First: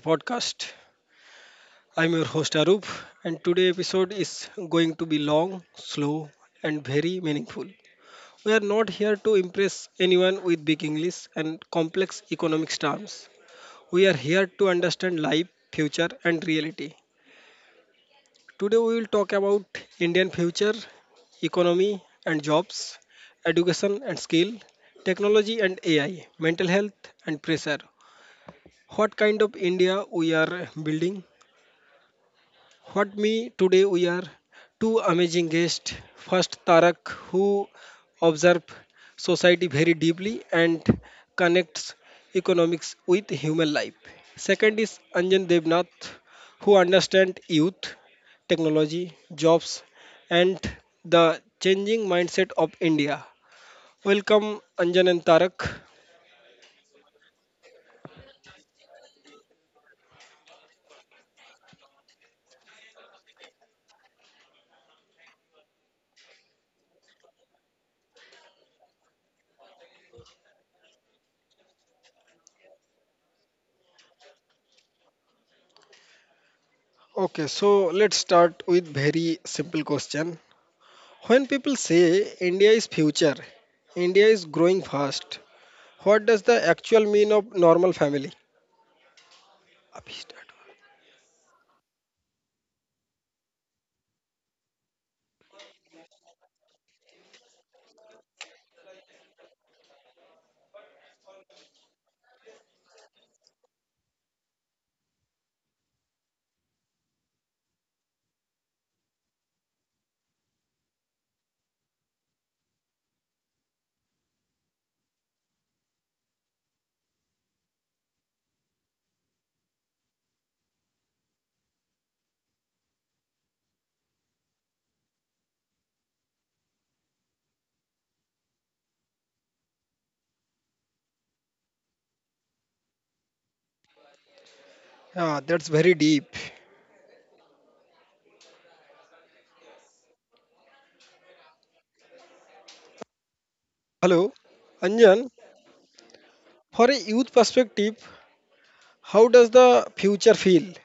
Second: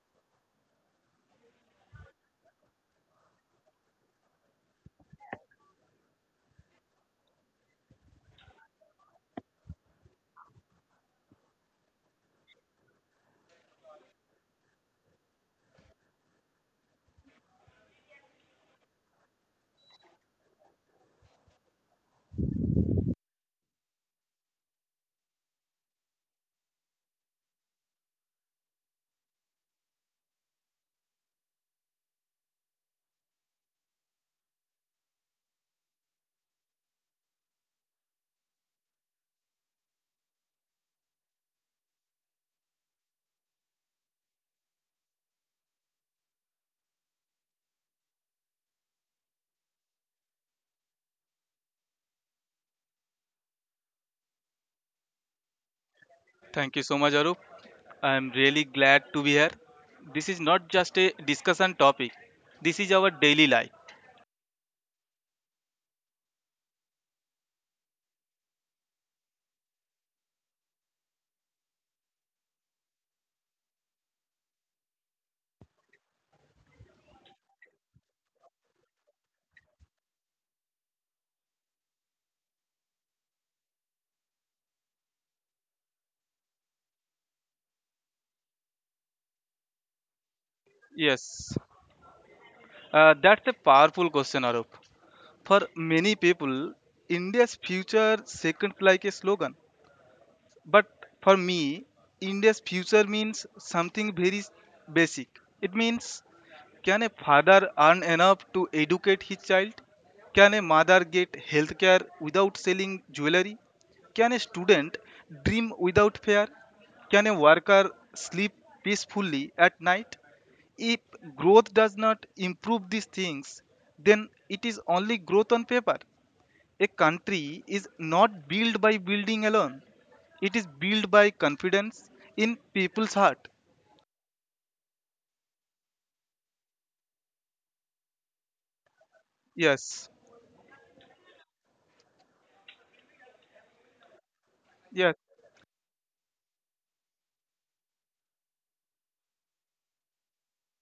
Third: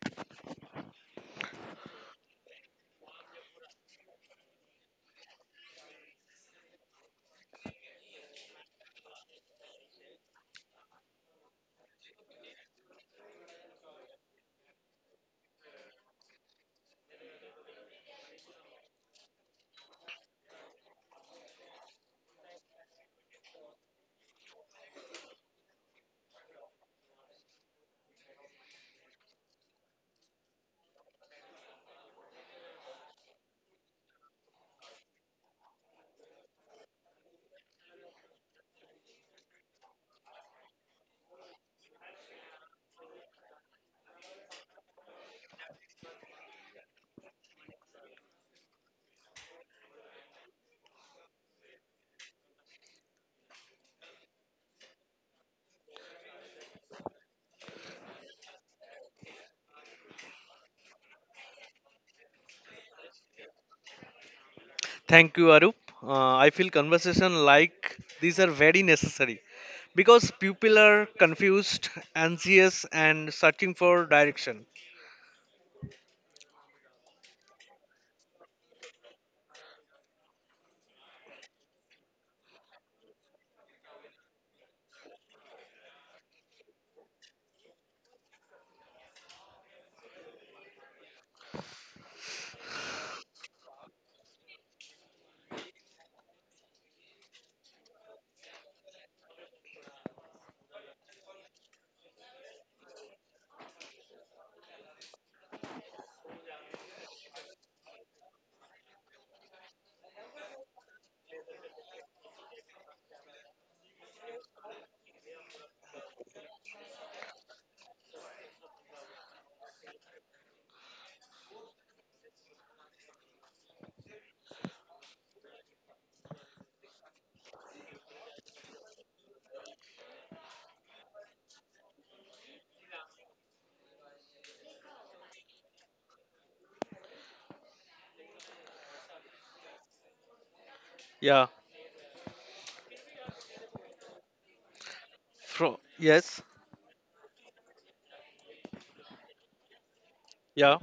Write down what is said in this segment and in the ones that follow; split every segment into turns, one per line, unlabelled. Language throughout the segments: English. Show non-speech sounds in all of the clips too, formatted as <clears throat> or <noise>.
podcast. I'm your host Arup, and today episode is going to be long, slow and very meaningful. We are not here to impress anyone with big English and complex economics terms. We are here to understand life, future and reality. Today we will talk about Indian future, economy and jobs, education and skill, technology and AI, mental health and pressure. What kind of India we are building? What me today we are two amazing guests. First Tarak, who observe society very deeply and connects economics with human life. Second is Anjan Devnath, who understands youth, technology, jobs and the changing mindset of India. Welcome Anjan and Tarak.
Thank you so much, Arup. I'm really glad to be here. This is not just a discussion topic, this is our daily life.
Thank you, Arup. I feel conversation like these are very necessary because people are confused, anxious, and searching for direction.
Okay, so let's start with very simple question. When people say India is future, India is growing fast, what does the actual mean of normal family? अभी start.
Yes, that's a powerful question, Arup. For many people, India's future seems like a slogan, but for me, India's future means something very basic. It means can a father earn enough to educate his child? Can a mother get healthcare without selling jewelry? Can a student dream without fear? Can a worker sleep peacefully at night? If growth does not improve these things, then it is only growth on paper. A country is not built by building alone. It is built by confidence in people's heart.
Yeah, that's very deep.
Yes,
Yeah.
Hello,
yes,
Anjan.
From yes.
For a youth perspective, how does the future feel?
Yeah.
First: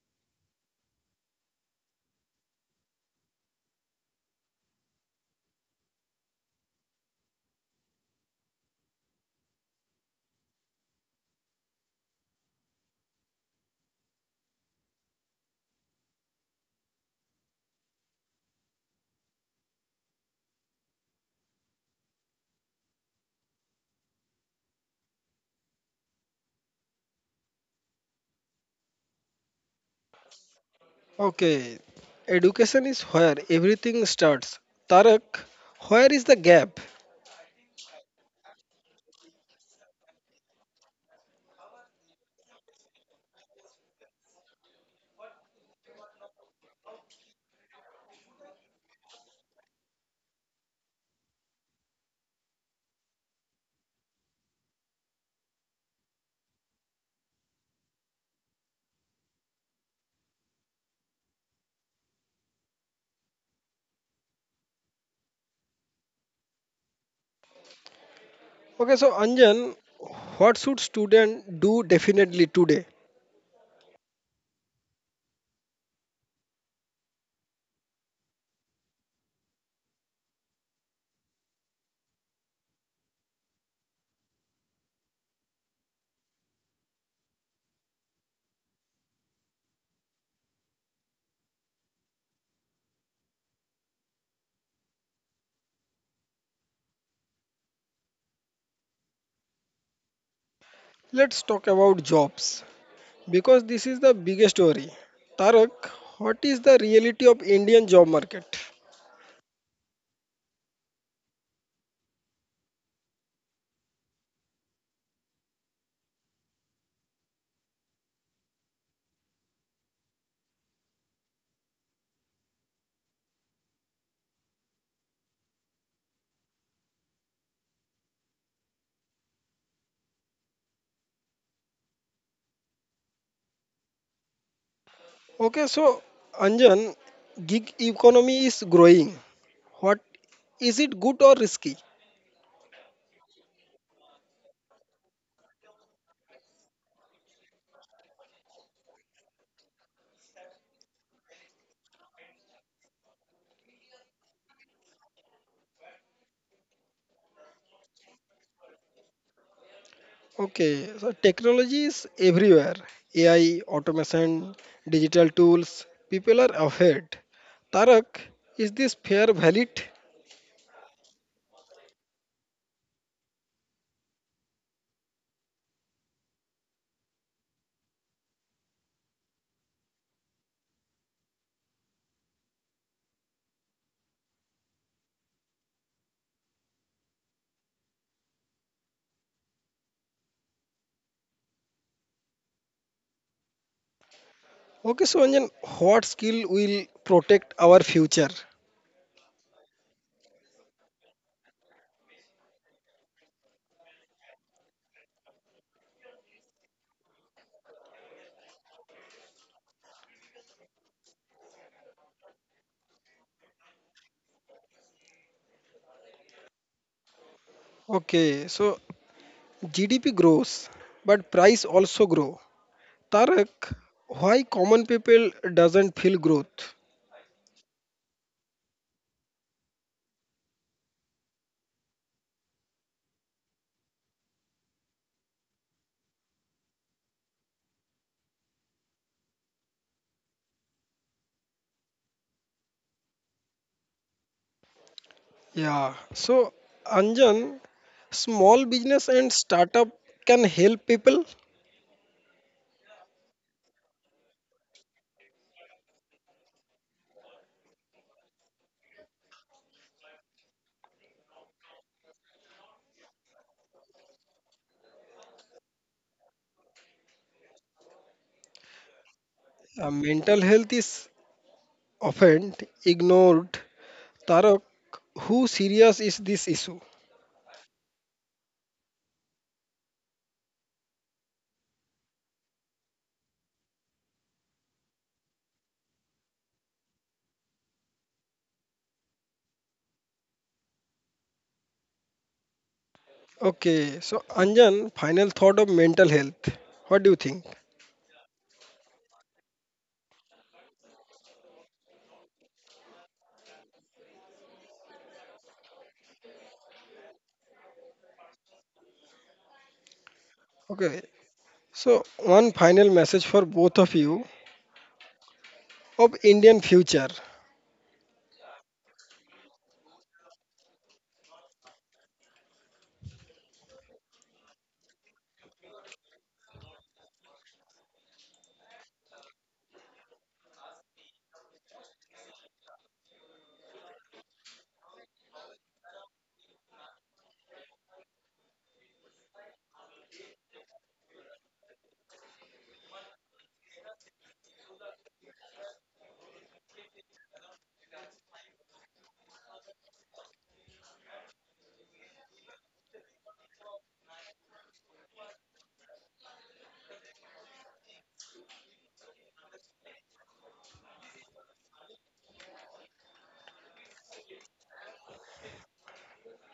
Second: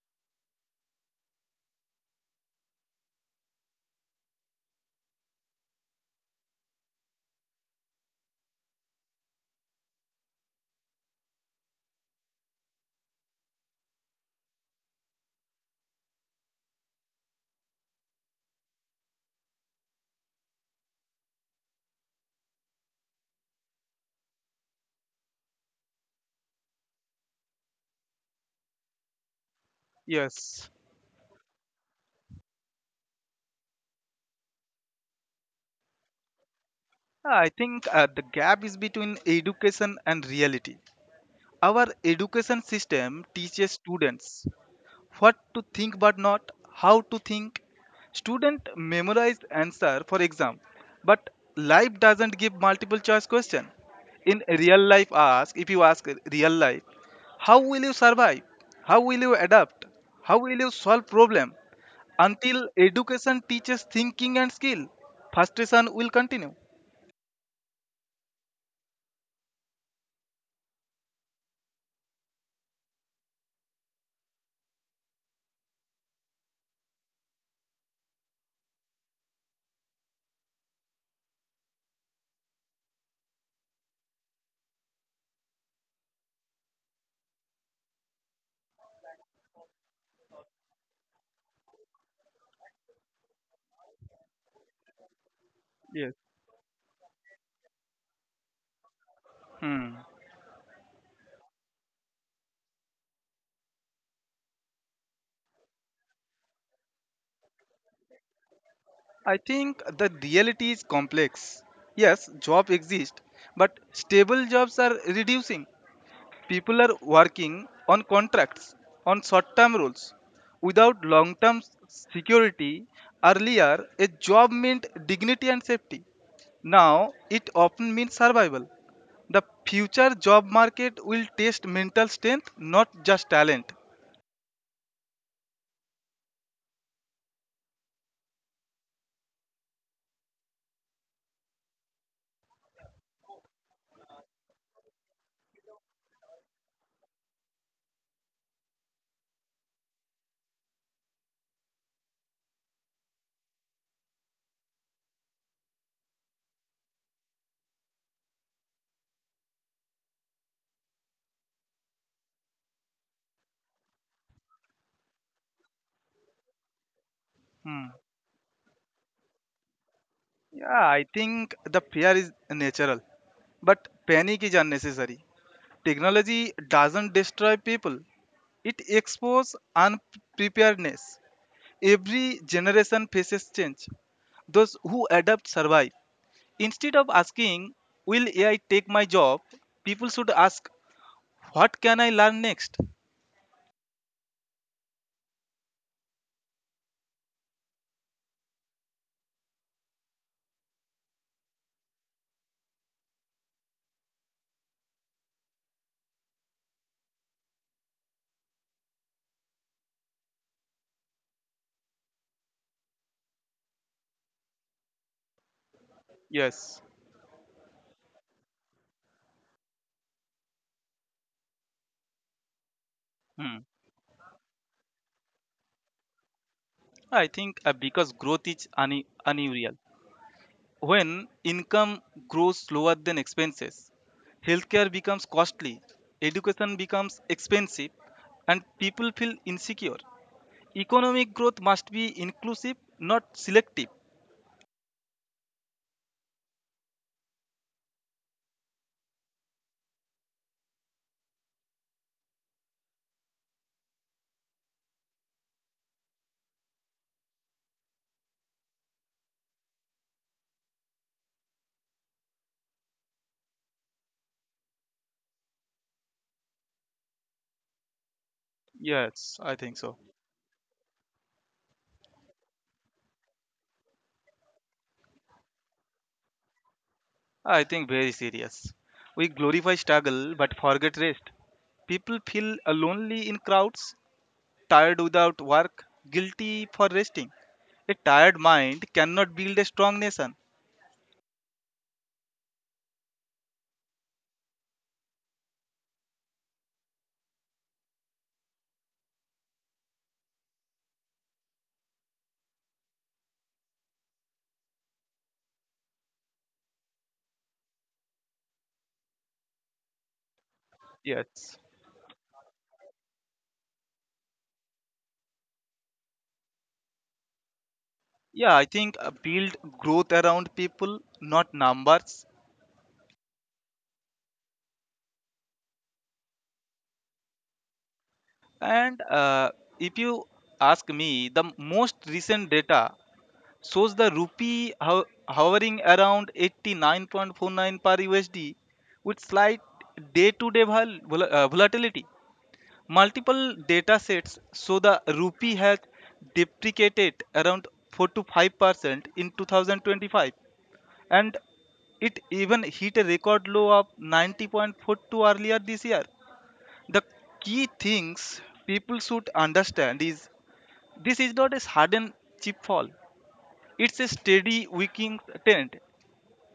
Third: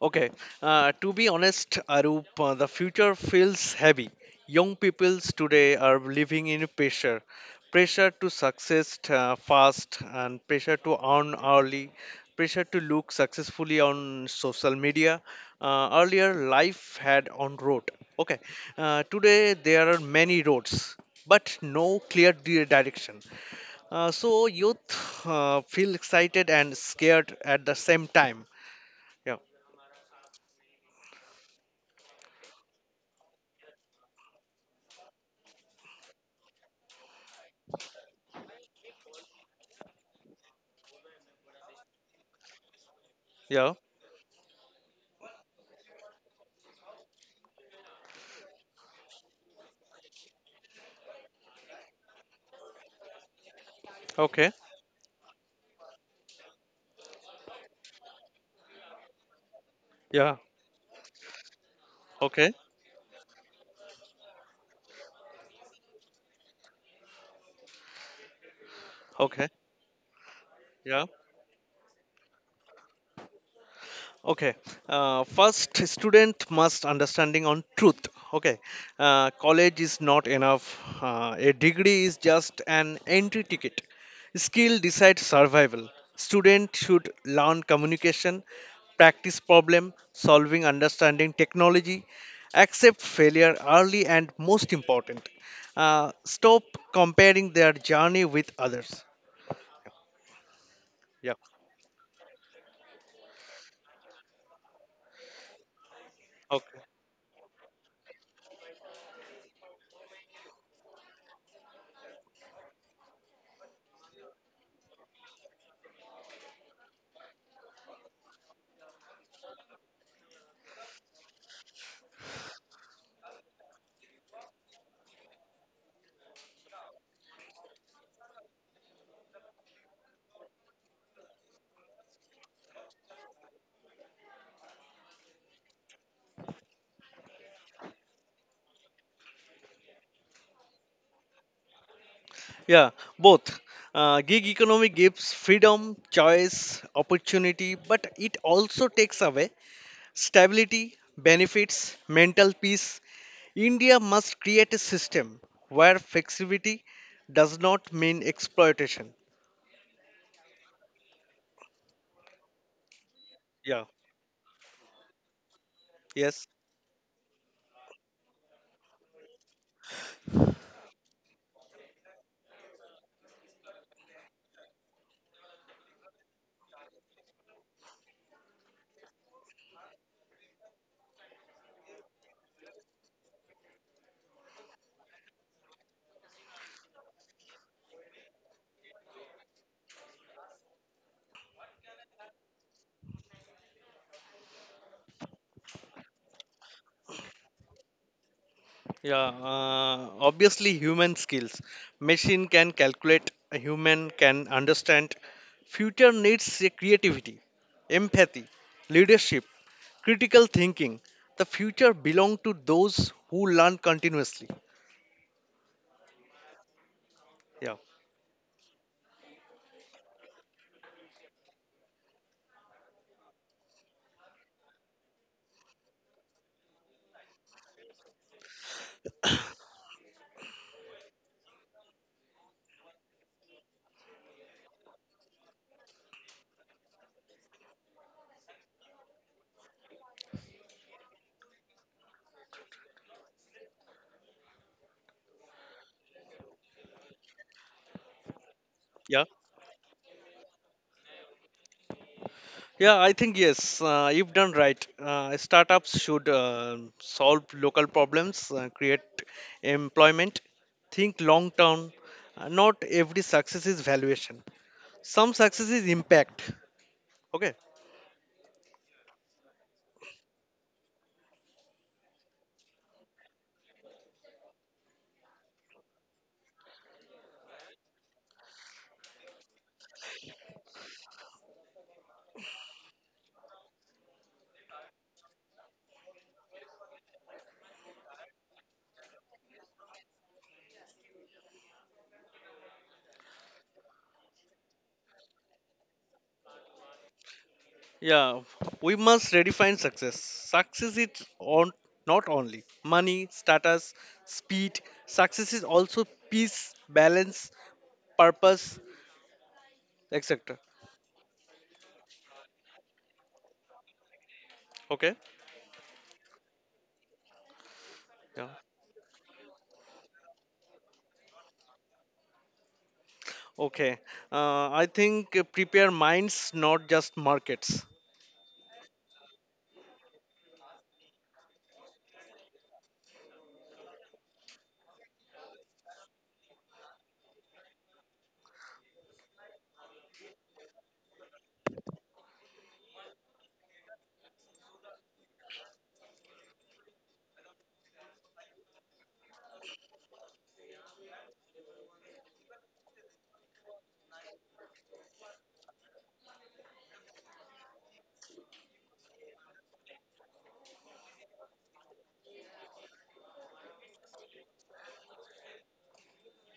Okay, to be honest, Arup, the future feels heavy. Young peoples today are living in pressure, pressure to success fast, and pressure to earn early, pressure to look successfully on social media. Earlier, life had on road. Okay, today there are many roads, but no clear direction. So youth feel excited and scared at the same time. Yeah,
yes.
Okay, education is where everything starts. Tarak, where is the gap?
I think the gap is between education and reality. Our education system teaches
yeah,
students what to think but not how to think. Student memorize answer for exam, but life doesn't give multiple choice question. In
okay.
real life, ask if you ask real life, how will you survive? How will you adapt? How
Yeah.
will you solve problem?
Okay.
Until education teaches thinking and skill, frustration will continue.
Okay, so
Okay.
Anjan, what should
Yeah.
student do definitely today?
Okay. First, student must understanding on truth. Okay. College is not enough. A degree is just an entry ticket. Skill decides survival. Student should learn communication, practice problem solving, understanding technology, accept failure early, and most important,
Yes.
stop comparing their journey with others.
Hmm.
Yeah.
Let's talk about jobs, because this is the biggest story. Tarak, what is the
Okay.
reality of Indian job market?
I think the reality is complex. Yes, job exist, but stable jobs are reducing. People are working on contracts, on short term rules, without long term security. Earlier, a job meant dignity and safety. Now, it often means survival. The future job market will test mental strength, not just talent.
Okay, so Anjan, gig economy is growing. What, is it good or risky?
Yeah, both. Gig economy gives freedom, choice, opportunity, but it also takes away stability, benefits, mental peace. India must create a system where flexibility does not mean exploitation.
Okay, so technology is everywhere. AI,
Yeah,
automation, digital tools, people
yes,
are ahead.
Hmm.
Tarak, is this fair valid?
Yeah, I think the fear is natural, but panic is unnecessary. Technology doesn't destroy people, it exposes unpreparedness. Every generation faces change. Those who adapt survive. Instead of asking, "Will AI take my job?" people should ask, "What can I learn next?"
Okay, so Anjan, what skill will protect our future?
yeah. Obviously, human skills. Machine can calculate, a human can understand. Future needs a creativity, empathy, leadership critical thinking. The future belong to those who learn continuously.
Yes.
Yeah,
Okay, so GDP grows, but price also grow.
Hmm.
Tarak, why common people doesn't feel growth?
I think because growth is unreal. When income grows slower than expenses, healthcare becomes costly, education becomes expensive, and people feel insecure. Economic growth must be inclusive, not selective.
Yeah. So Anjan, small business
yeah,
and startup can help people.
yeah. I think yes. If done right, startups should solve local problems, create employment, think long term. Not every success is valuation. Some success is impact. Okay,
Yes, I think so.
Mental health is often ignored. Tarak, who serious is this issue?
I think very serious. We glorify struggle but forget rest. People feel lonely in crowds, tired without work, guilty for resting. A tired mind cannot build a strong nation.
Okay. So Anjan, final thought of mental health. What do you think?
yeah, we must redefine success. Success is on not only money, status, speed. Success is also peace, balance, purpose, etc.
Okay.
Yes.
So one final message for both of you
Okay.
of Indian future.
Yeah.
Yeah, I think build growth around people, not numbers.
Okay. I think prepare minds, not just markets.
And if you ask me, the most recent data shows the rupee hovering around 89.49 per USD with slight day-to-day volatility. Multiple data sets show the rupee has depreciated around 4 to 5% in 2025, and it even hit a record low of 90.42 earlier this year. The key things people should understand is this is not a sudden cheap fall. It's a steady weakening trend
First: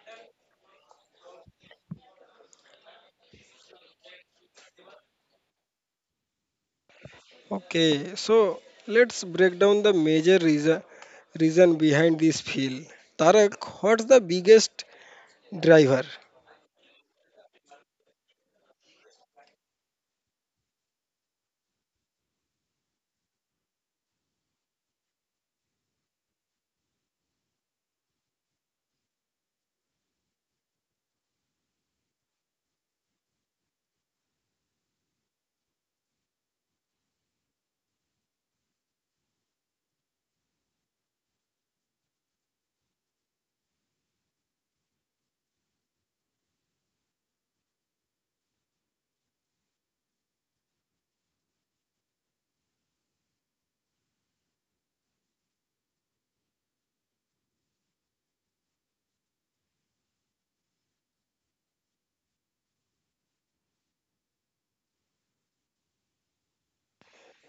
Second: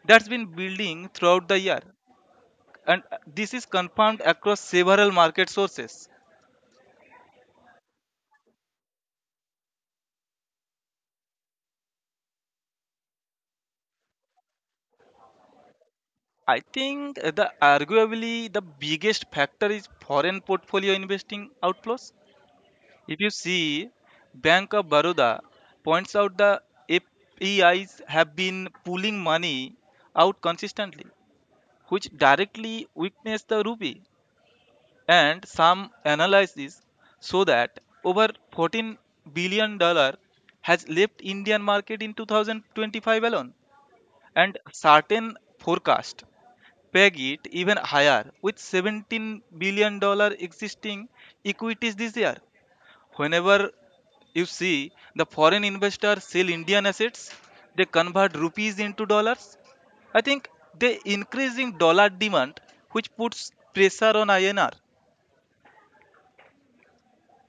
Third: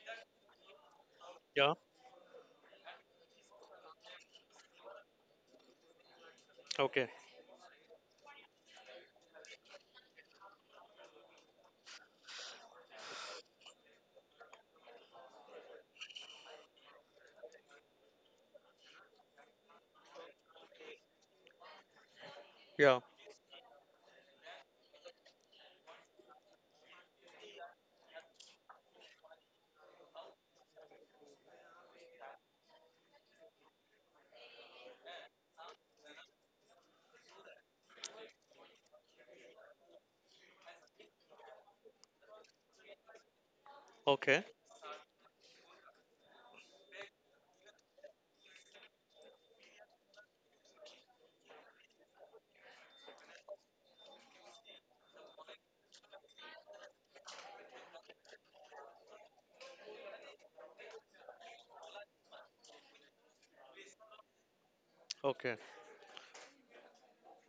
that's been building throughout the
Yeah.
year, and this is confirmed across several market sources.
Okay.
Okay, so let's break down the major reason behind this feel. Tarak, what's the biggest driver?
I think the arguably the biggest factor is foreign portfolio investing outflows.
Yeah.
If you see, Bank of Baroda points out the FEIs have been pulling money out consistently, which directly weakens the rupee. And some analysis show that over 14 billion dollars has left Indian market in 2025 alone,
Okay.
and certain forecast peg it even higher with 17 billion dollars existing equities this year. Whenever you see the foreign investors sell Indian assets, they convert rupees into dollars. I think the increasing dollar demand, which puts pressure on INR.
Okay.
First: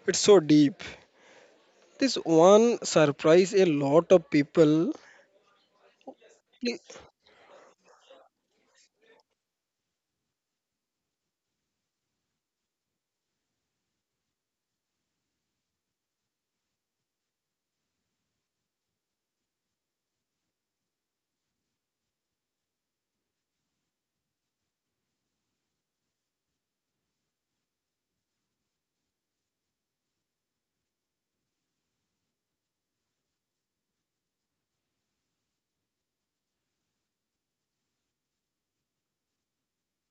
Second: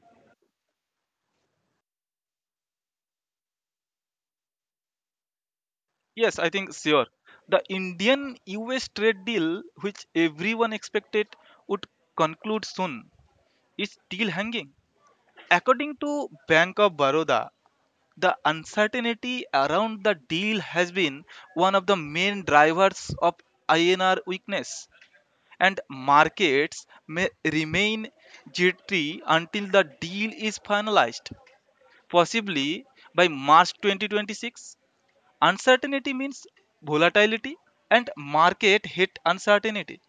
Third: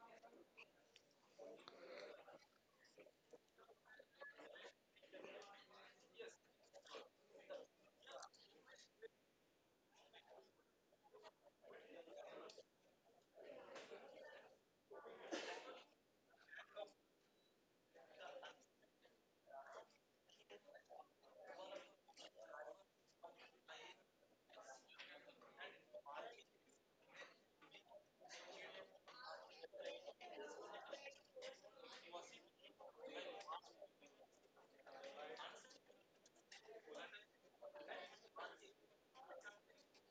It's so deep. This one surprise a lot of people.
Yes, I think
Ye-
sure. The Indian US trade deal, which everyone expected would conclude soon, is still hanging. According to Bank of Baroda, the uncertainty around the deal has been one of the main drivers of INR weakness, and markets may remain jittery until the deal is finalized, possibly by March 2026. Uncertainty means volatility and market hit uncertainty.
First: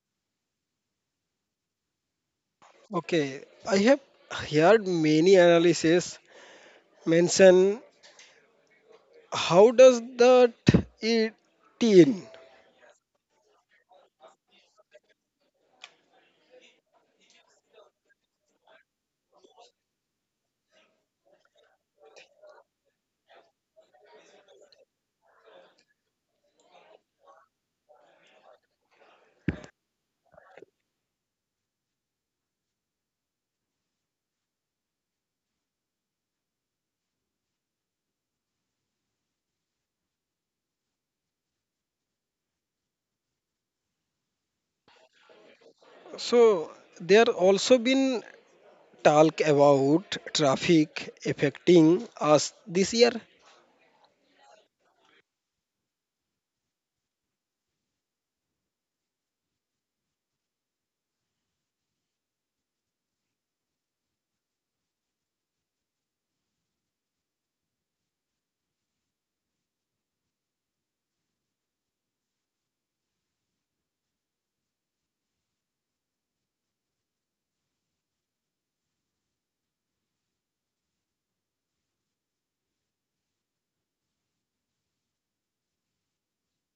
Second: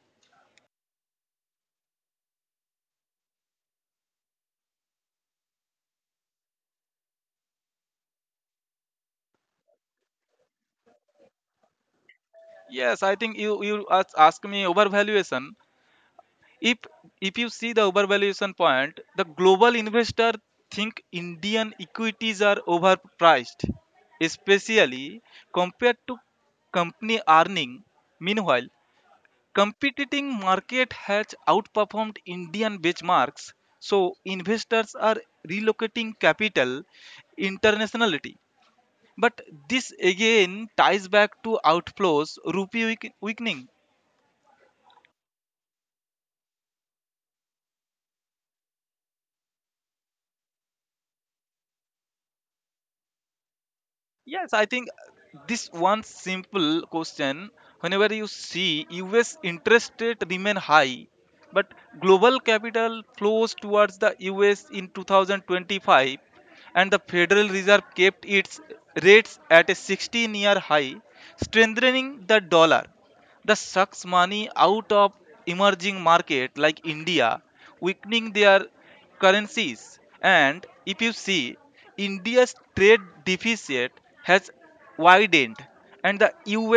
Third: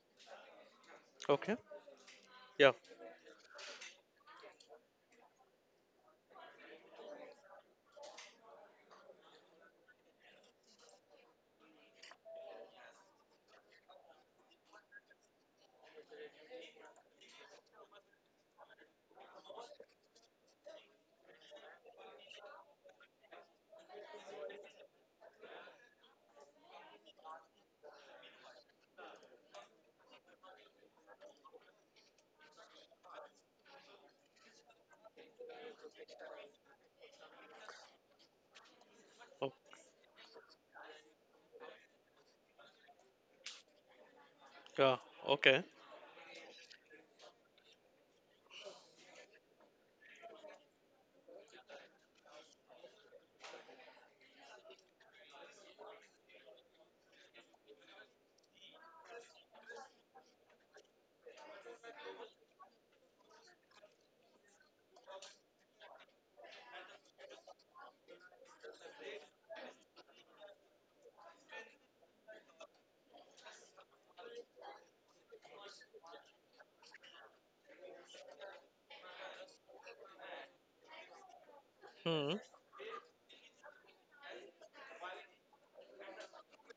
Okay. Yeah.
Okay, I have heard many analysis mention how does that it teen.
Yes, I think you ask me overvaluation. If if you see the overvaluation point, the global investor think Indian equities are overpriced, especially compared to company earning. Meanwhile, competing market has outperformed Indian benchmarks, so investors are relocating capital internationality. But
Oh,
this again ties back to outflows, rupee weakening.
yeah. Okay.
So there also been talk about traffic affecting us this year.
Yes, I think this one simple question. Whenever you see US interest rate remain high, but global capital flows towards the US in 2025, and the Federal Reserve kept its rates at a 16-year high, strengthening the dollar. The sucks money out of emerging market like India, weakening their currencies. And if you see,
Hmm.
India's trade deficit has widened, and the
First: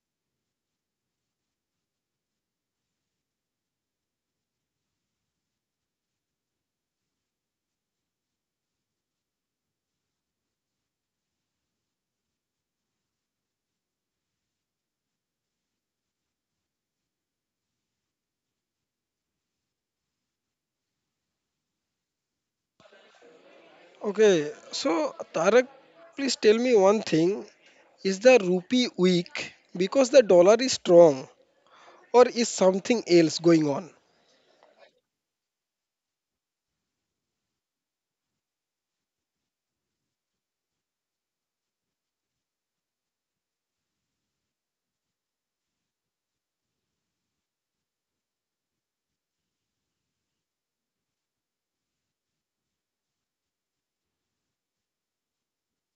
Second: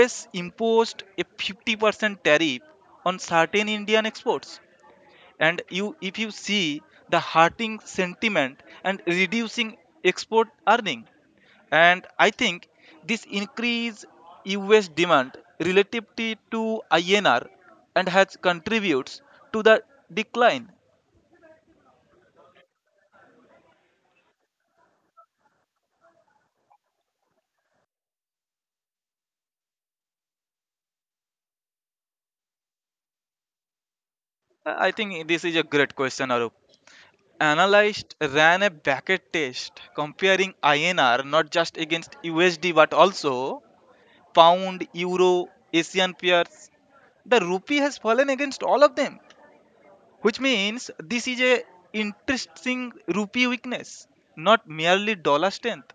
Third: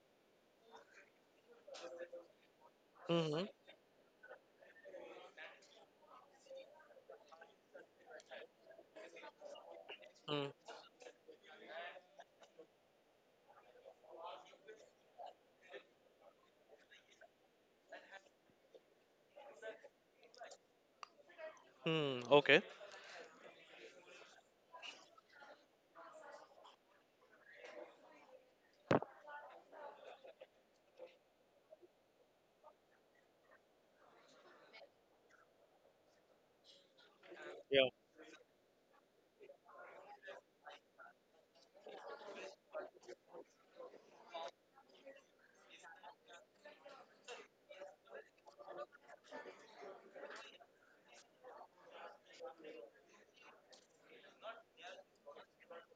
US imposed a 50% tariff on
Hmm.
certain Indian exports, and you if you see the hurting sentiment and reducing
Hmm.
export earning. And I think this increase US demand relative to INR, and has contributes to the decline.
Hmm. Okay.
Okay, so Tarak, please tell me one thing. Is the rupee weak because the dollar is strong, or is something else going on?
I think this is a great question, Arup.
Yeah.
Analyst ran a bracket test comparing INR not just against USD but also pound, euro, Asian peers. The rupee has fallen against all of them, which means this is a interesting rupee weakness, not merely dollar strength.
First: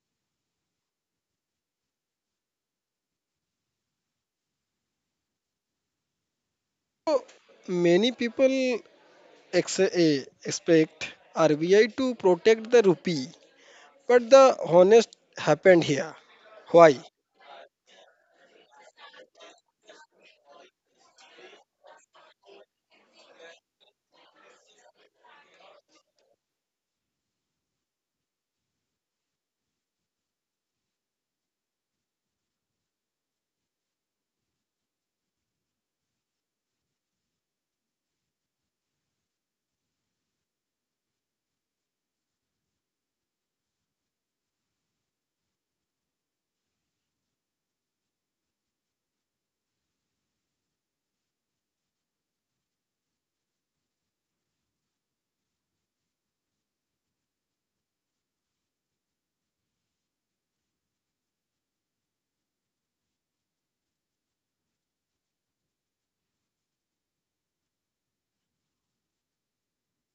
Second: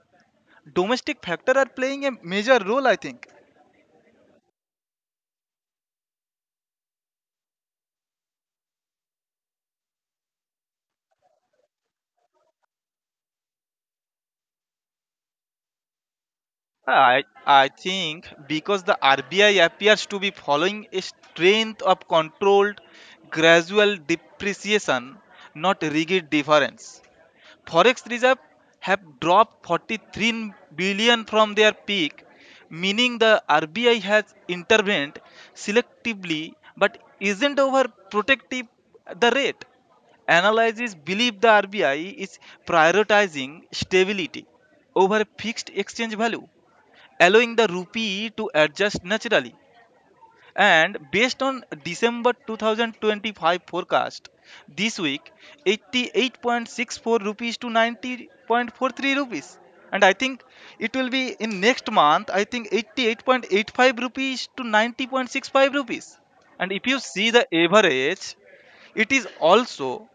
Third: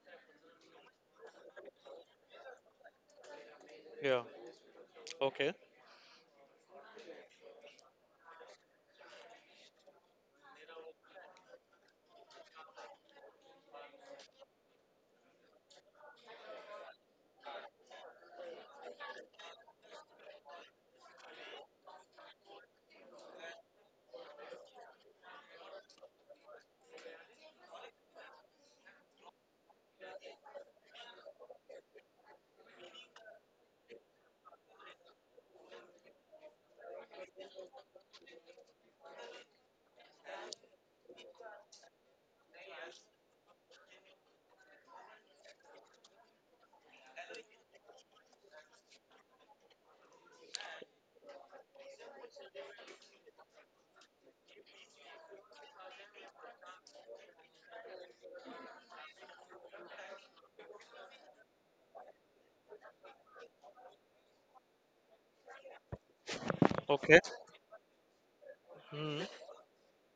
Domestic factor are playing a major role, I think.
Yeah. Okay.
So many people expect RBI to protect the rupee, but the honest happened here. Why?
I i think because the RBI appears to be following a strength of controlled gradual depreciation, not rigid difference. Forex reserve have dropped 43 billion from their peak, meaning the RBI has intervened selectively but isn't overprotective the rate. Analysis believe the RBI is prioritizing stability over fixed exchange value, allowing the rupee to adjust naturally. And based on December 2025 forecast, this week 88.64 rupees to 90.43 rupees. And I think it will be in next month, I think 88.85 rupees to 90.65 rupees. And if you
Okay.
see the average, it
Hmm.
is also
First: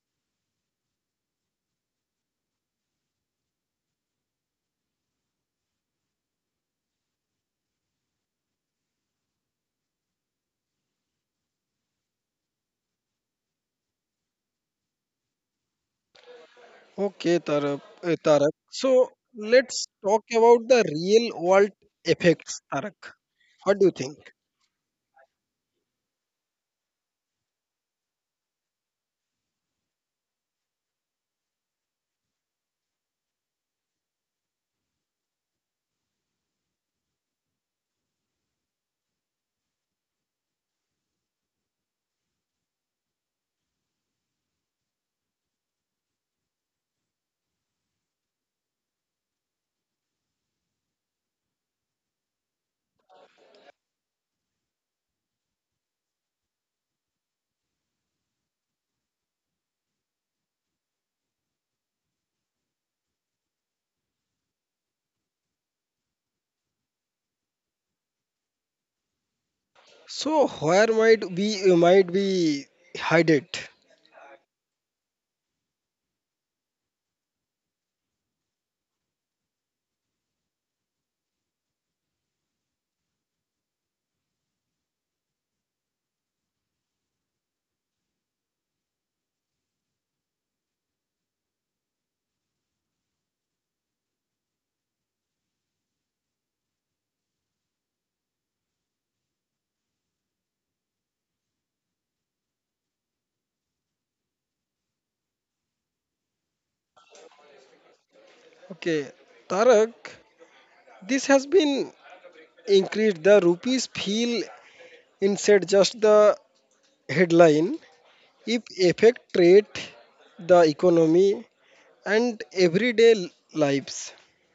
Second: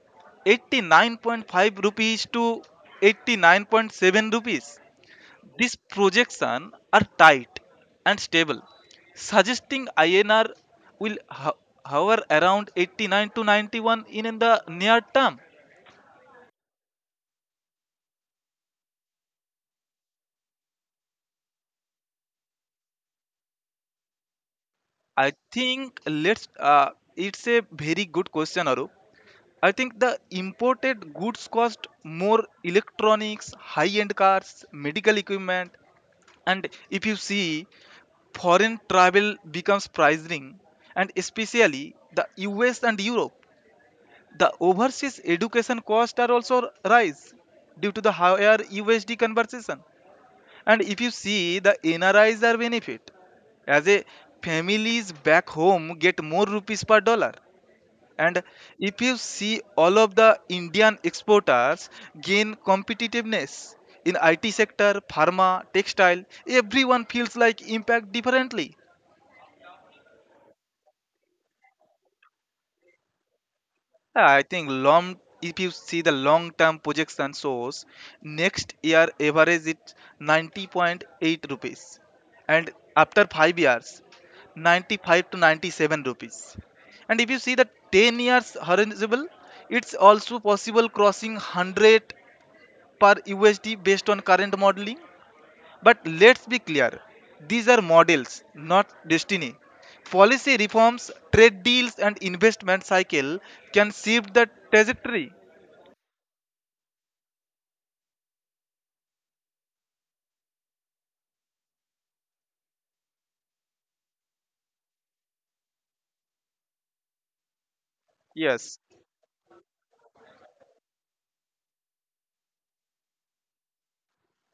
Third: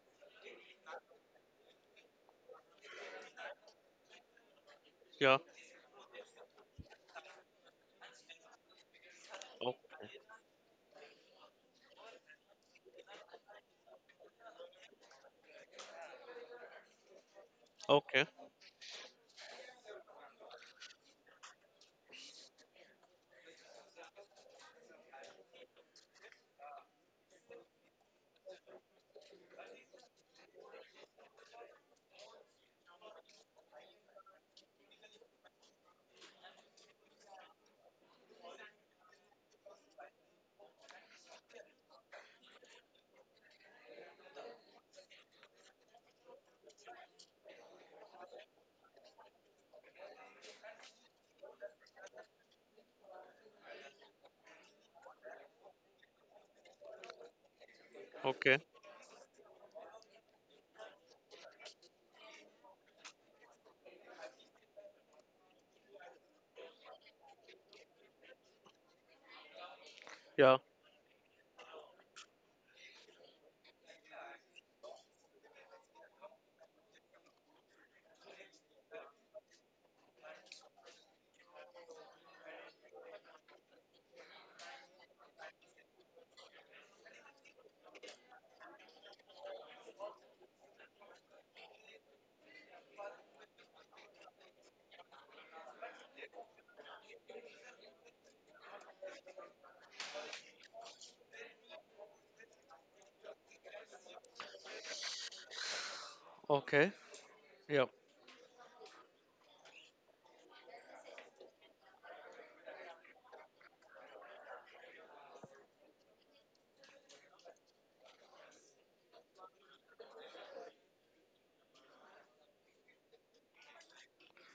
89.5 rupees to 89.7 rupees.
Yeah.
These projections are tight and stable, suggesting INR will hover around 89 to 91 in the near term.
Okay, Tarak.
Okay.
Tarak. So let's talk about the real world effects, Tarak. What do you think?
I think let's. It's a very good question, Arup. I think the imported goods cost more: electronics, high-end cars, medical equipment. And if you see, foreign travel becomes pricing, and especially the US and Europe. The overseas education costs are also rise due to the higher USD conversion. And if you see the NRIs are benefit, as a families back home get more rupees per dollar. And
Okay.
if you see all of the Indian exporters gain competitiveness in IT sector, pharma, textile, everyone feels like impact differently.
So
Yeah.
where might we might be hide it?
Yeah, I think long if you see the long term projection shows next year average it 90.8 rupees, and after 5 years 95 to 97 rupees, and if you see the 10 years horizontal, it's also possible crossing 100 per USD based on current modeling. But let's be clear, these are models, not destiny. Policy reforms, trade deals, and investment cycle can shift the trajectory.
Okay. Yeah.
Okay, Tarak, this has been increased. The rupees feel inside just the headline. It
Yes,
affect trade, the economy, and everyday lives.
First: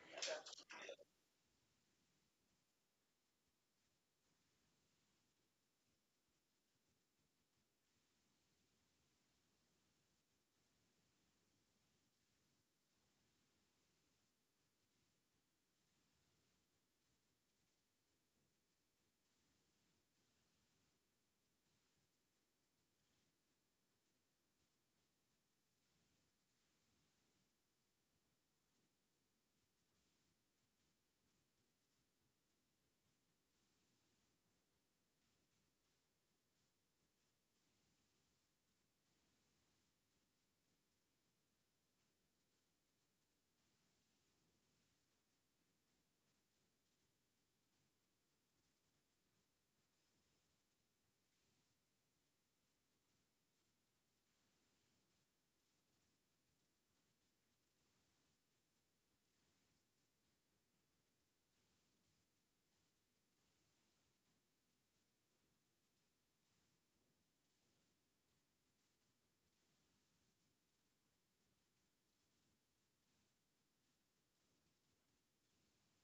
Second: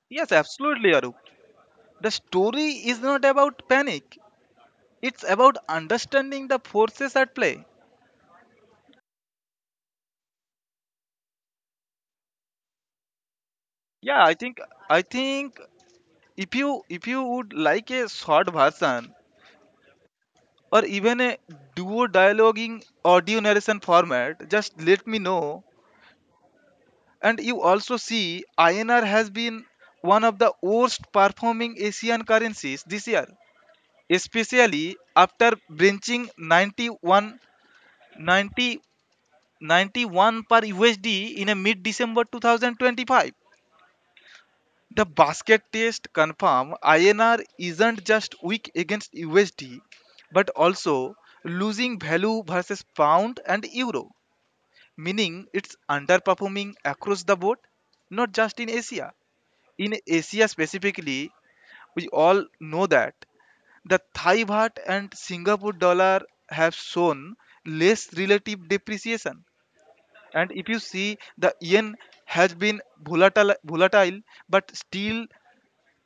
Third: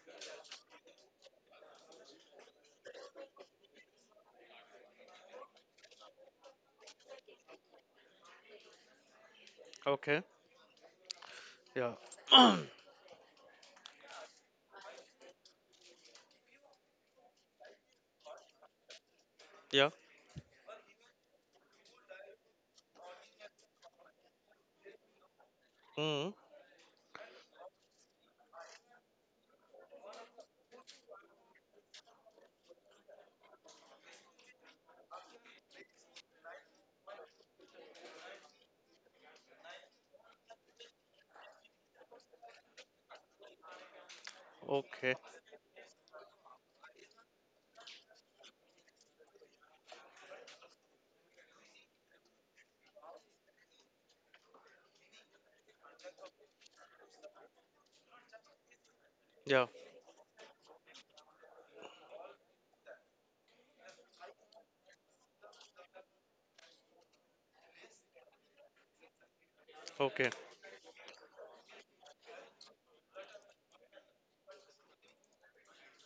yes, absolutely, Arup. The story is not about panic, it's about understanding the forces at play.
Okay. Yeah. <clears throat>
Yeah, I think if you would like a short version
Yeah.
or even a duo dialoguing audio narration format, just let me know.
Mm.
And you also see INR has been one of the worst performing Asian currencies this year, especially after breaching 91, 90, 91 per USD in a mid-December 2025. The
Okay.
basket test confirm INR isn't just weak against USD, but also losing value versus pound and euro, meaning it's underperforming across the board, not just in Asia.
Yeah.
In Asia specifically, we all know that the Thai baht and Singapore dollar have shown less relative depreciation.
Okay.
And if you see, the yen has been volatile but still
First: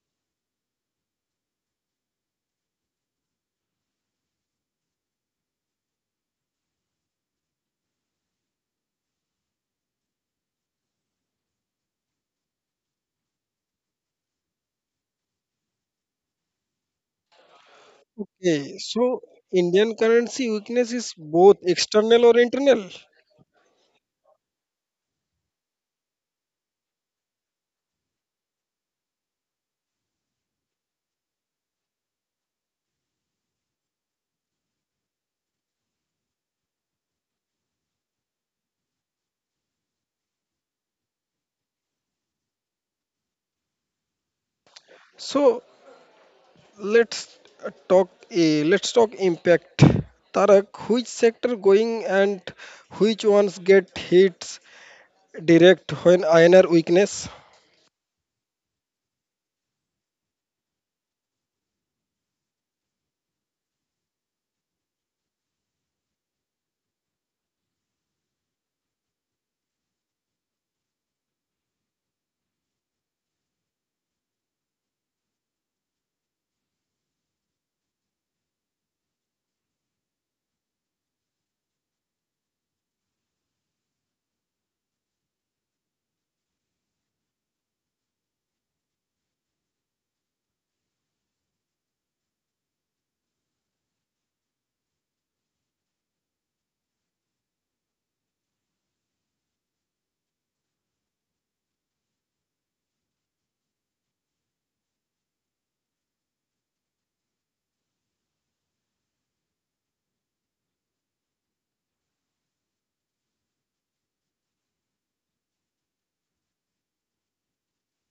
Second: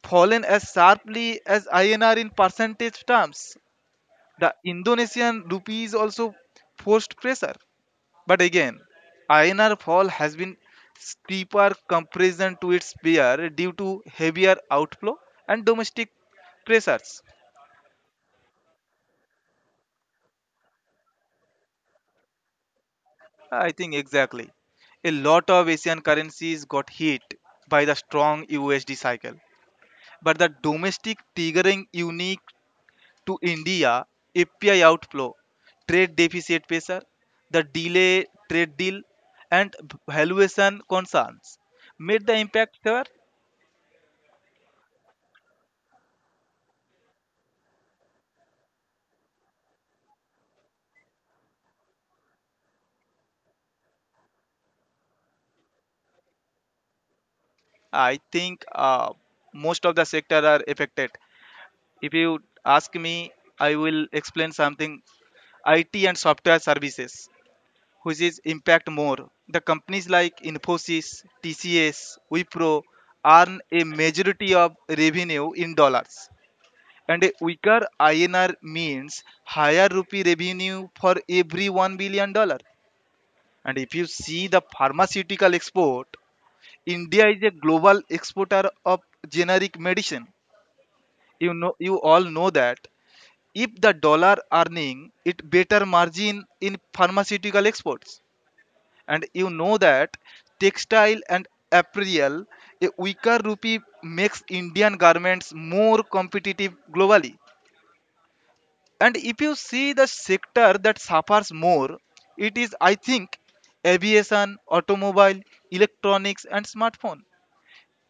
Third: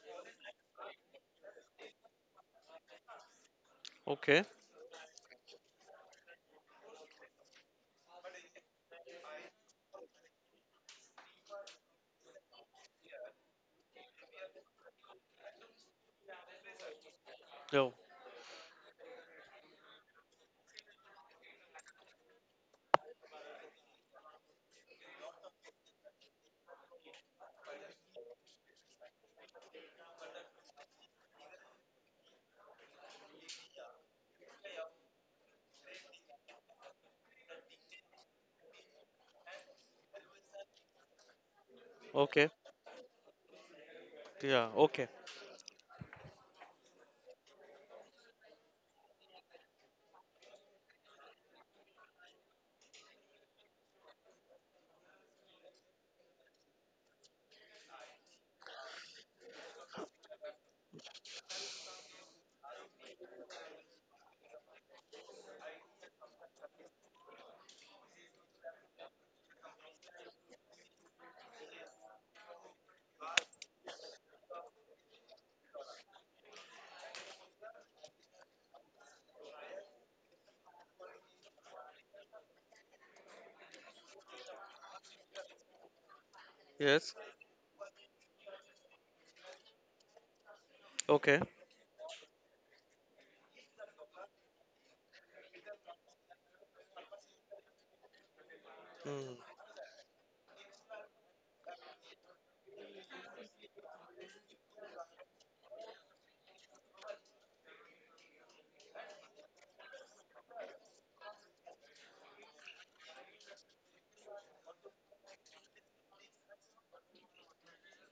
fallen as sharply as INR in percentage terms.
Okay.
The Indonesian rupee is also forced pressure. But again, INR fall has been steeper comparison to its peer due to heavier outflow and domestic pressures.
Yeah.
Okay, so Indian currency weakness is both external or internal.
I think exactly. A lot of Asian currencies got hit by the strong USD cycle. But the domestic triggering unique to India: API outflow, trade deficit pressure, the delay trade deal, and valuation concerns made the
Okay.
impact fair.
Yeah. Okay.
So let's let's talk impact. Tarak, which sector going and which ones get hits direct when INR weakness?
I think most of the sector are affected. If you ask me, I will explain something. IT and software services, which is impact more. The companies like Infosys, TCS, Wipro earn a majority of revenue in dollars. And a weaker INR means higher rupee revenue for every one billion dollars. And if you see the pharmaceutical export,
Yes.
India is a global exporter of generic medicine.
Okay.
You know, you all know that if the dollar earning it better margin in pharmaceutical exports. And
Mm.
you know that textile and apparel, a weaker rupee makes Indian garments more competitive globally. And if you see the sector that suffers more, it is I think aviation, automobile, electronics and smartphone.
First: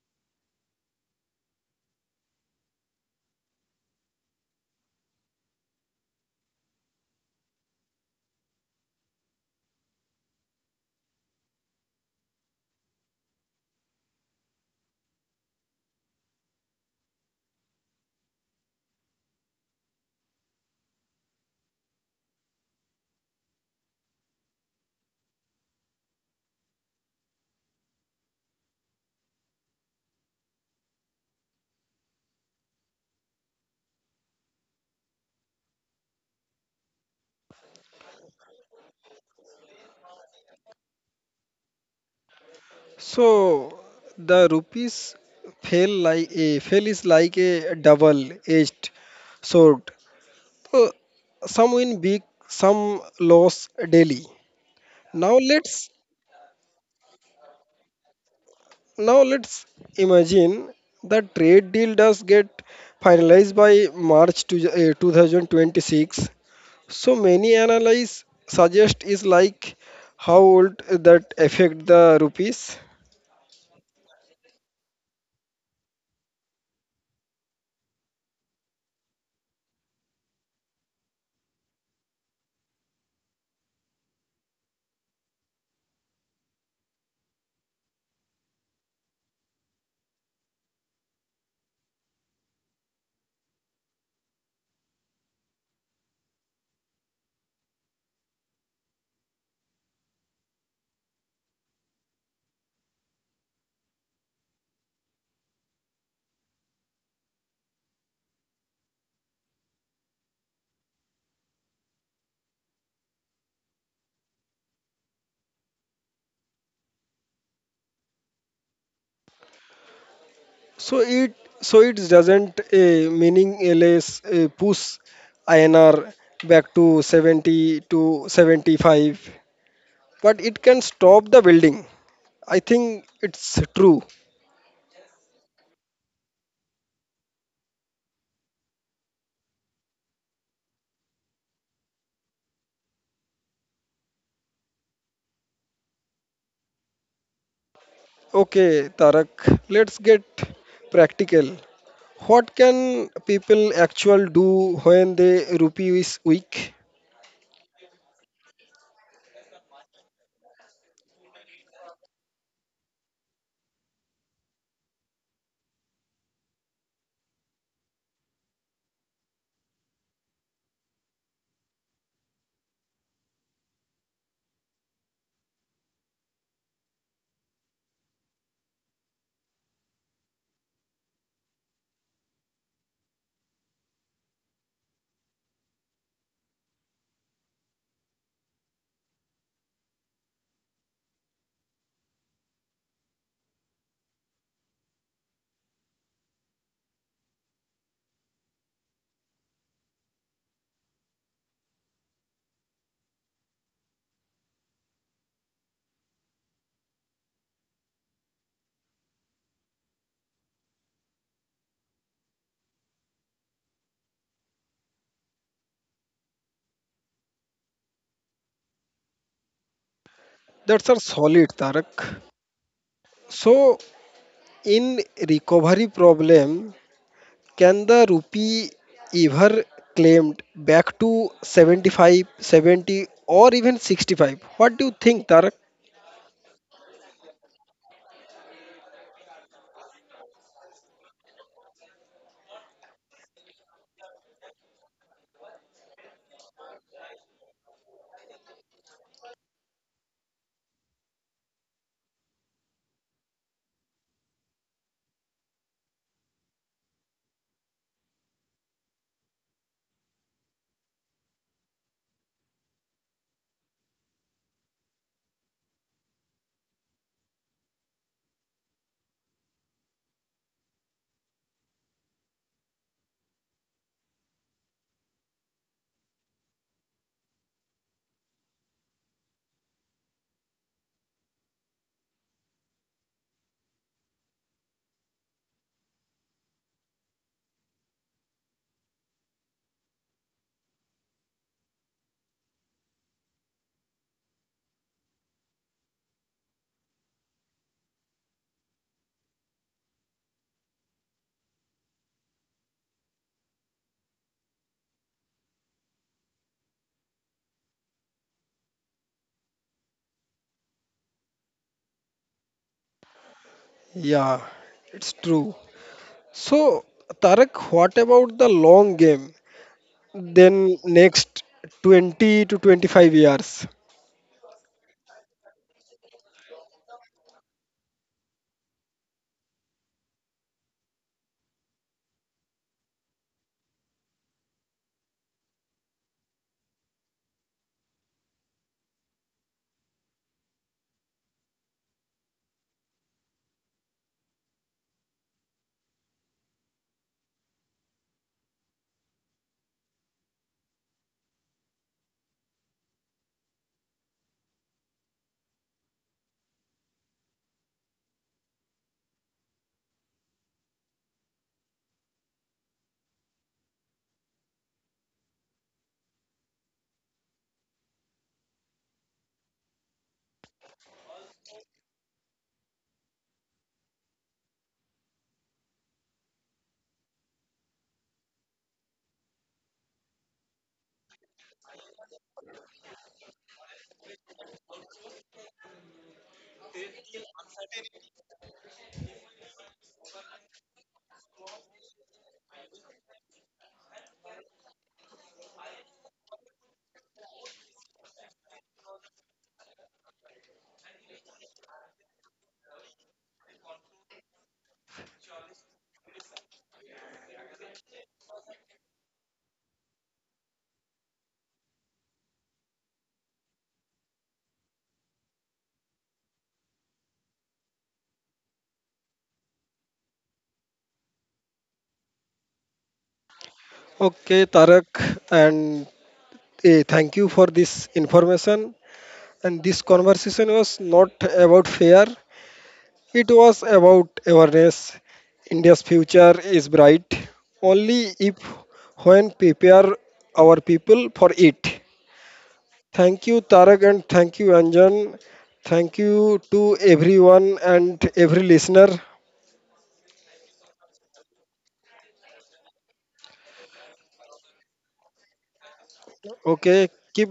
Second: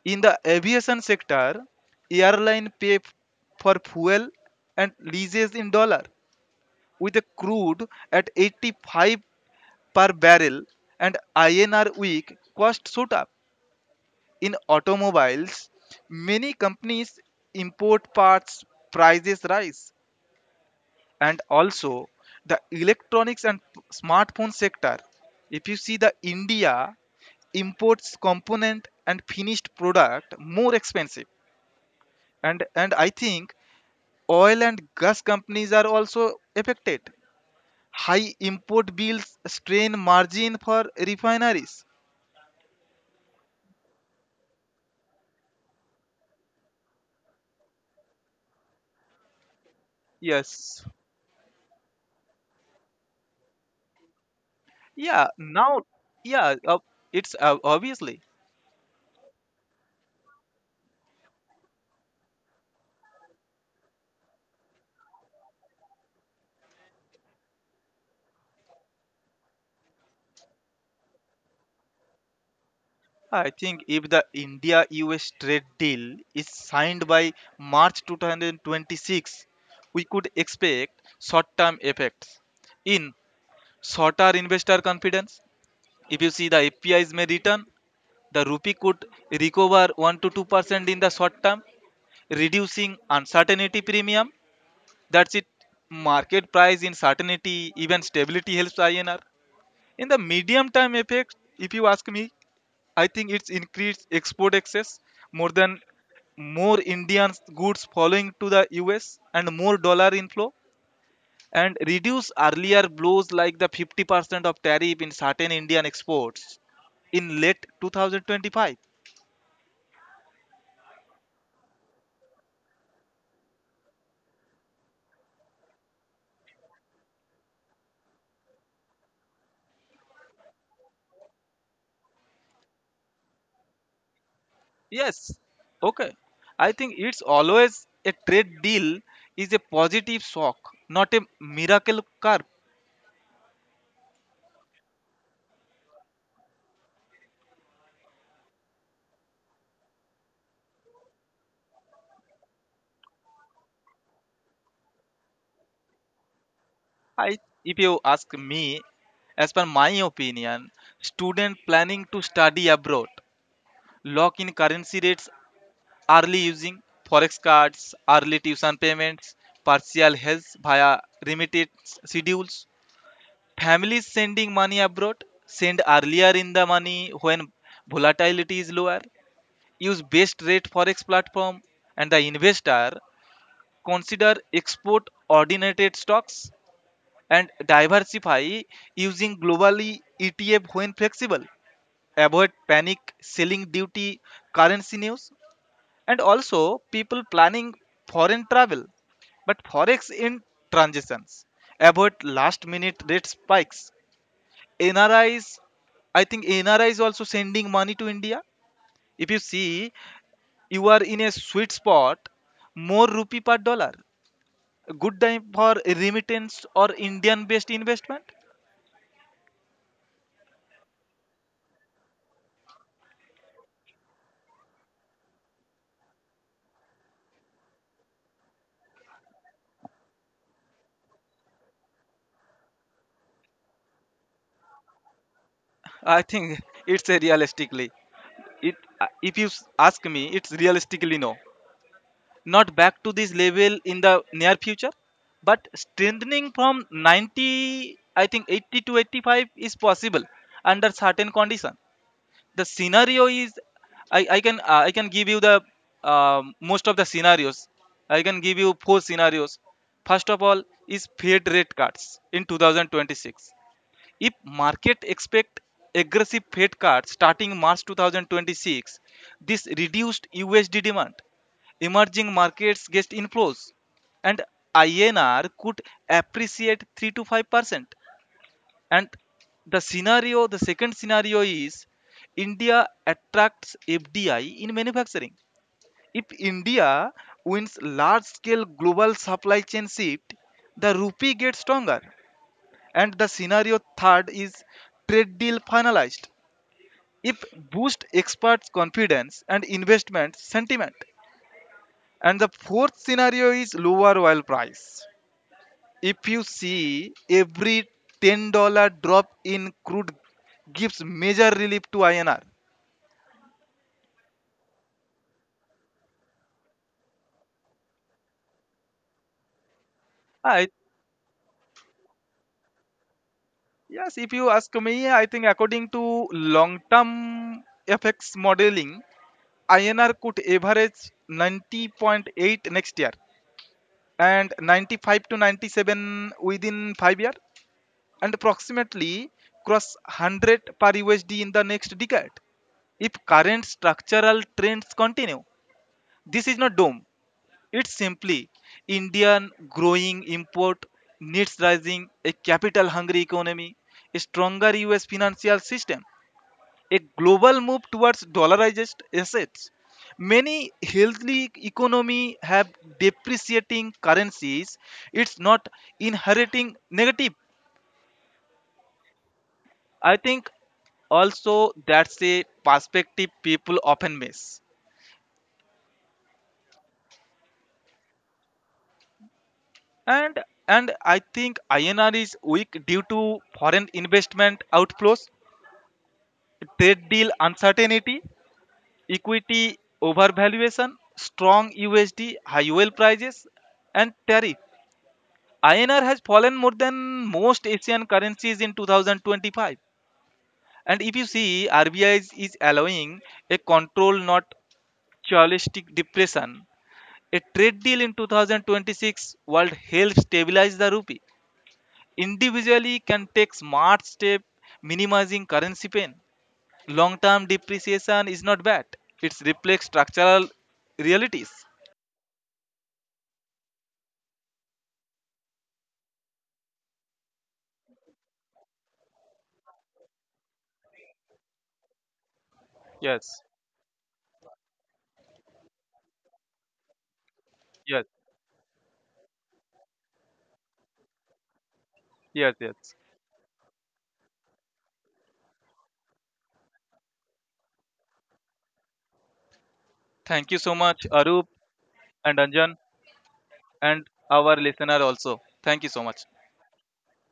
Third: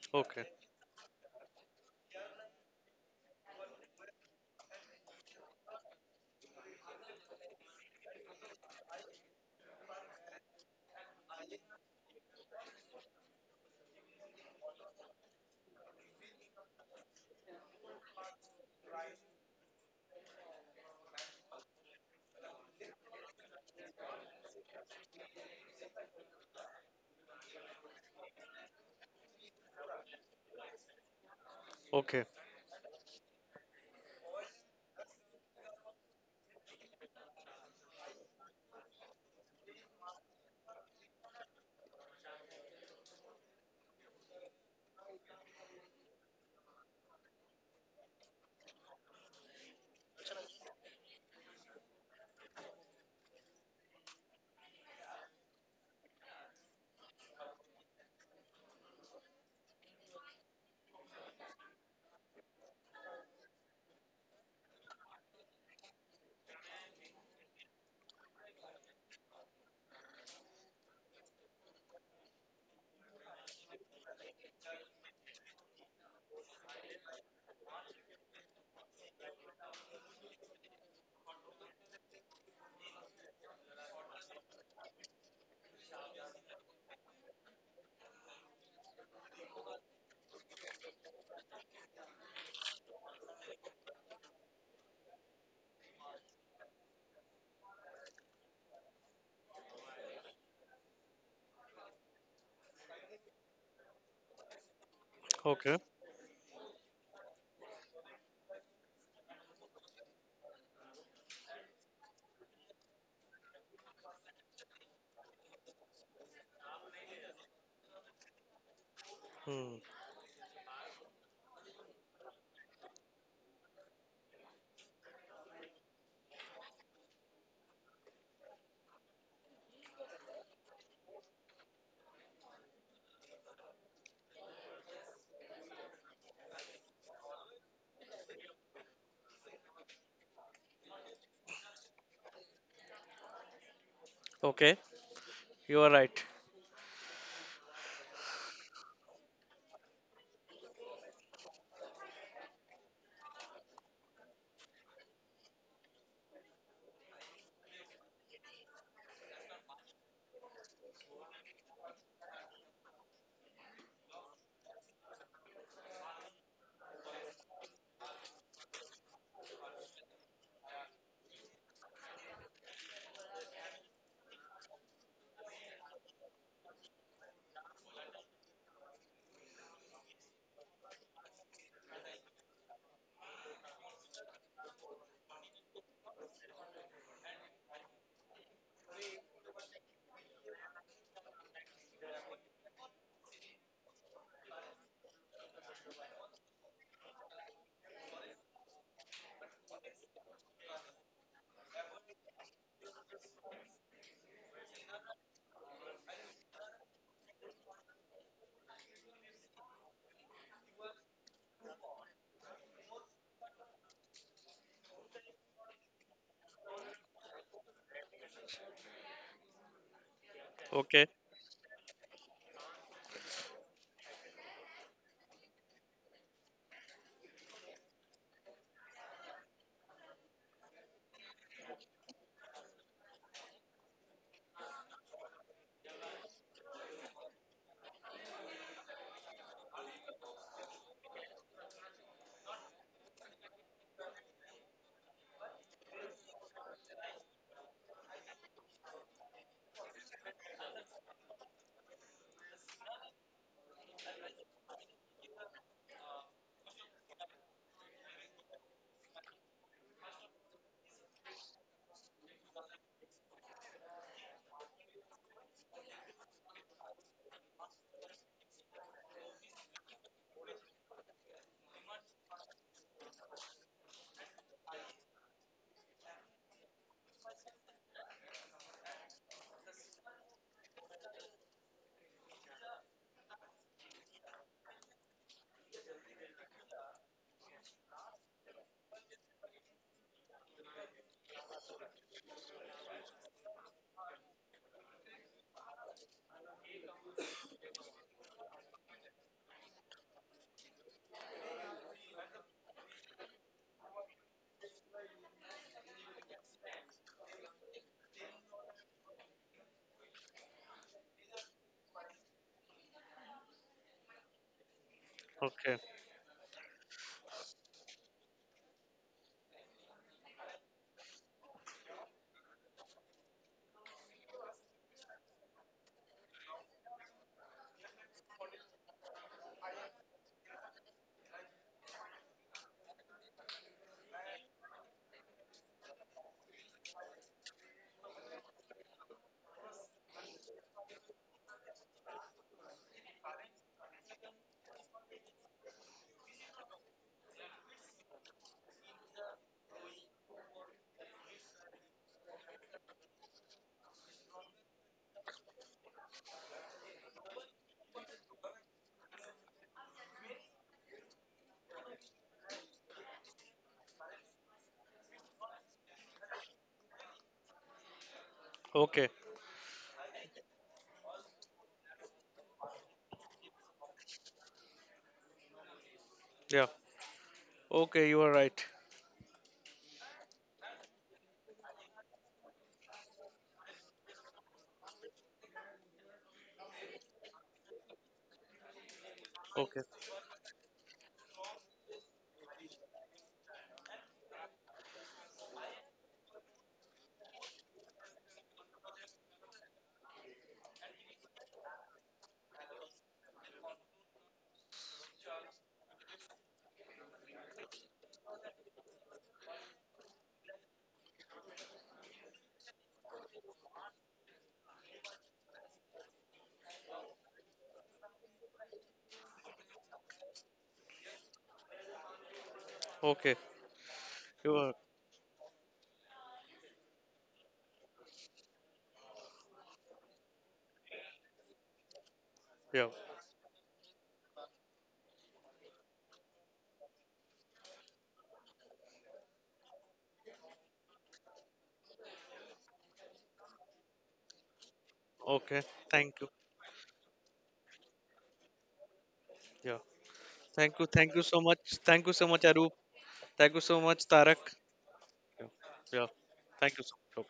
In the
Okay.
aviation sector, airline pay for fuel and leases in dollar. With a crude at 85 per barrel and INR weak, cost shoot up. In automobiles, many companies import parts, prices rise, and also the electronics and smartphone sector. If you see, the India imports component and finished product more expensive.
Okay.
And and i think oil and gas companies are also affected. High import bills strain margin for refineries.
So the rupees fail like a fail is like a double-edged sword.
Yes.
So some win big, some loss daily.
Yeah.
Now
Now,
let's
yeah uh, it's obviously,
now let's imagine the trade deal does get finalized by March 2026. So many analysts suggest is like how would that affect the rupees?
I think if the India US trade deal is signed by march 2026, we could expect short term effects in shorter investor confidence. If you see, the apis may return, the rupee could recover 1 to 2% in the short term, reducing uncertainty premium. That's it. Market price in certainty, even stability helps INR. In the medium term effect, if you ask me, I think it's increased export access more
Okay.
than more Indian goods following to the US and more dollar inflow and reduce earlier blows like the 50% of tariff in certain Indian exports in late 2025.
Mm.
So it so it doesn't meaningless push INR back to 70 to 75, but it can stop the building. I think it's true.
Yes. Okay. I think it's always a trade deal is a positive shock, not a miracle curve.
Okay. You are right.
Okay, Tarak, let's get practical. What can people actually do when the rupee is weak?
I, if you ask me, as per my opinion, student planning to study abroad lock in currency rates early using forex cards, early tuition payments, partial health via remittance schedules. Families sending money abroad send earlier in the money when volatility is lower, use best rate forex platform, and the investor consider export ordinated stocks and diversify using globally etf when flexible, avoid panic selling duty currency news, and also people planning foreign travel but forex in transitions avoid last minute rate spikes. Nris, I think nri is also sending money to India. If you see, you are in a sweet spot, more rupee per dollar, good time for remittance or Indian based investment.
That's a
Okay.
solid, Tarak. So in recovery problem, can the rupee ever claimed back to 75, 70 or even 65? What do you think, Tarak?
I think it's a realistically, it if you ask me, it's realistically no, not back to this level in the near future, but strengthening from 90, I think 80 to 85 is possible under certain condition. The scenario is, I can I can give you the most of the scenarios, I can give you four scenarios. First of all is fed rate cuts in 2026. If market expect aggressive fed cuts starting march 2026, this reduced usd demand, emerging markets get inflows, and inr could appreciate 3 to 5%. And the second scenario is, India attracts FDI in manufacturing. If India wins large scale global supply chain shift, the rupee gets stronger. And the scenario third is trade deal finalized. If boost experts' confidence and investment sentiment. And the fourth scenario is lower oil price. If you see, every $10 drop in crude gives major relief to INR.
Yeah, it's true.
Okay.
So, Tarak, what about the long game?
I,
Then next 20 to 25 years.
yes, if you ask me, I think according to long-term FX modeling, INR could average 90.8 next year and 95 to 97 within 5 years and approximately cross 100 per USD in the next decade if current structural trends continue. This is not doom. It's simply Indian growing import needs rising, a capital hungry economy, a stronger US financial system, a global move towards dollarized assets. Many healthy economy have depreciating currencies. It's not inheriting negative.
Okay.
I think also that's a perspective people often miss.
Yeah. Okay. You are right.
And and i think inr is weak due to foreign investment outflows, trade deal uncertainty, equity
Okay.
overvaluation, strong USD, high oil prices, and tariff. INR has fallen more than most Asian currencies in 2025. And if you see, RBI is allowing a control, not chauvinistic depression. A trade deal in 2026 world helps stabilize the rupee. Individually can take smart step minimizing currency pain. Long term depreciation is not bad, it reflects structural realities.
Okay.
Okay,
You are.
Tarak, and thank you for this information. And this conversation was not about fear.
Yeah.
It
Yes.
was about awareness. India's future is bright
Yes.
only if when prepare our people for it.
Yes. Yes.
Thank you Tarak and thank you Anjan.
Okay.
Thank
Thank you.
you to everyone and every listener.
Yeah.
Thank you so
Thank you.
much,
Thank you so
Arup,
much. Thank you so much,
and
Arup.
Anjan,
Thank you so much,
and
Tarak.
our listener also.
Yeah.
Thank you so
Yeah.
much.
Thank you
Okay,
so much. Okay.
keep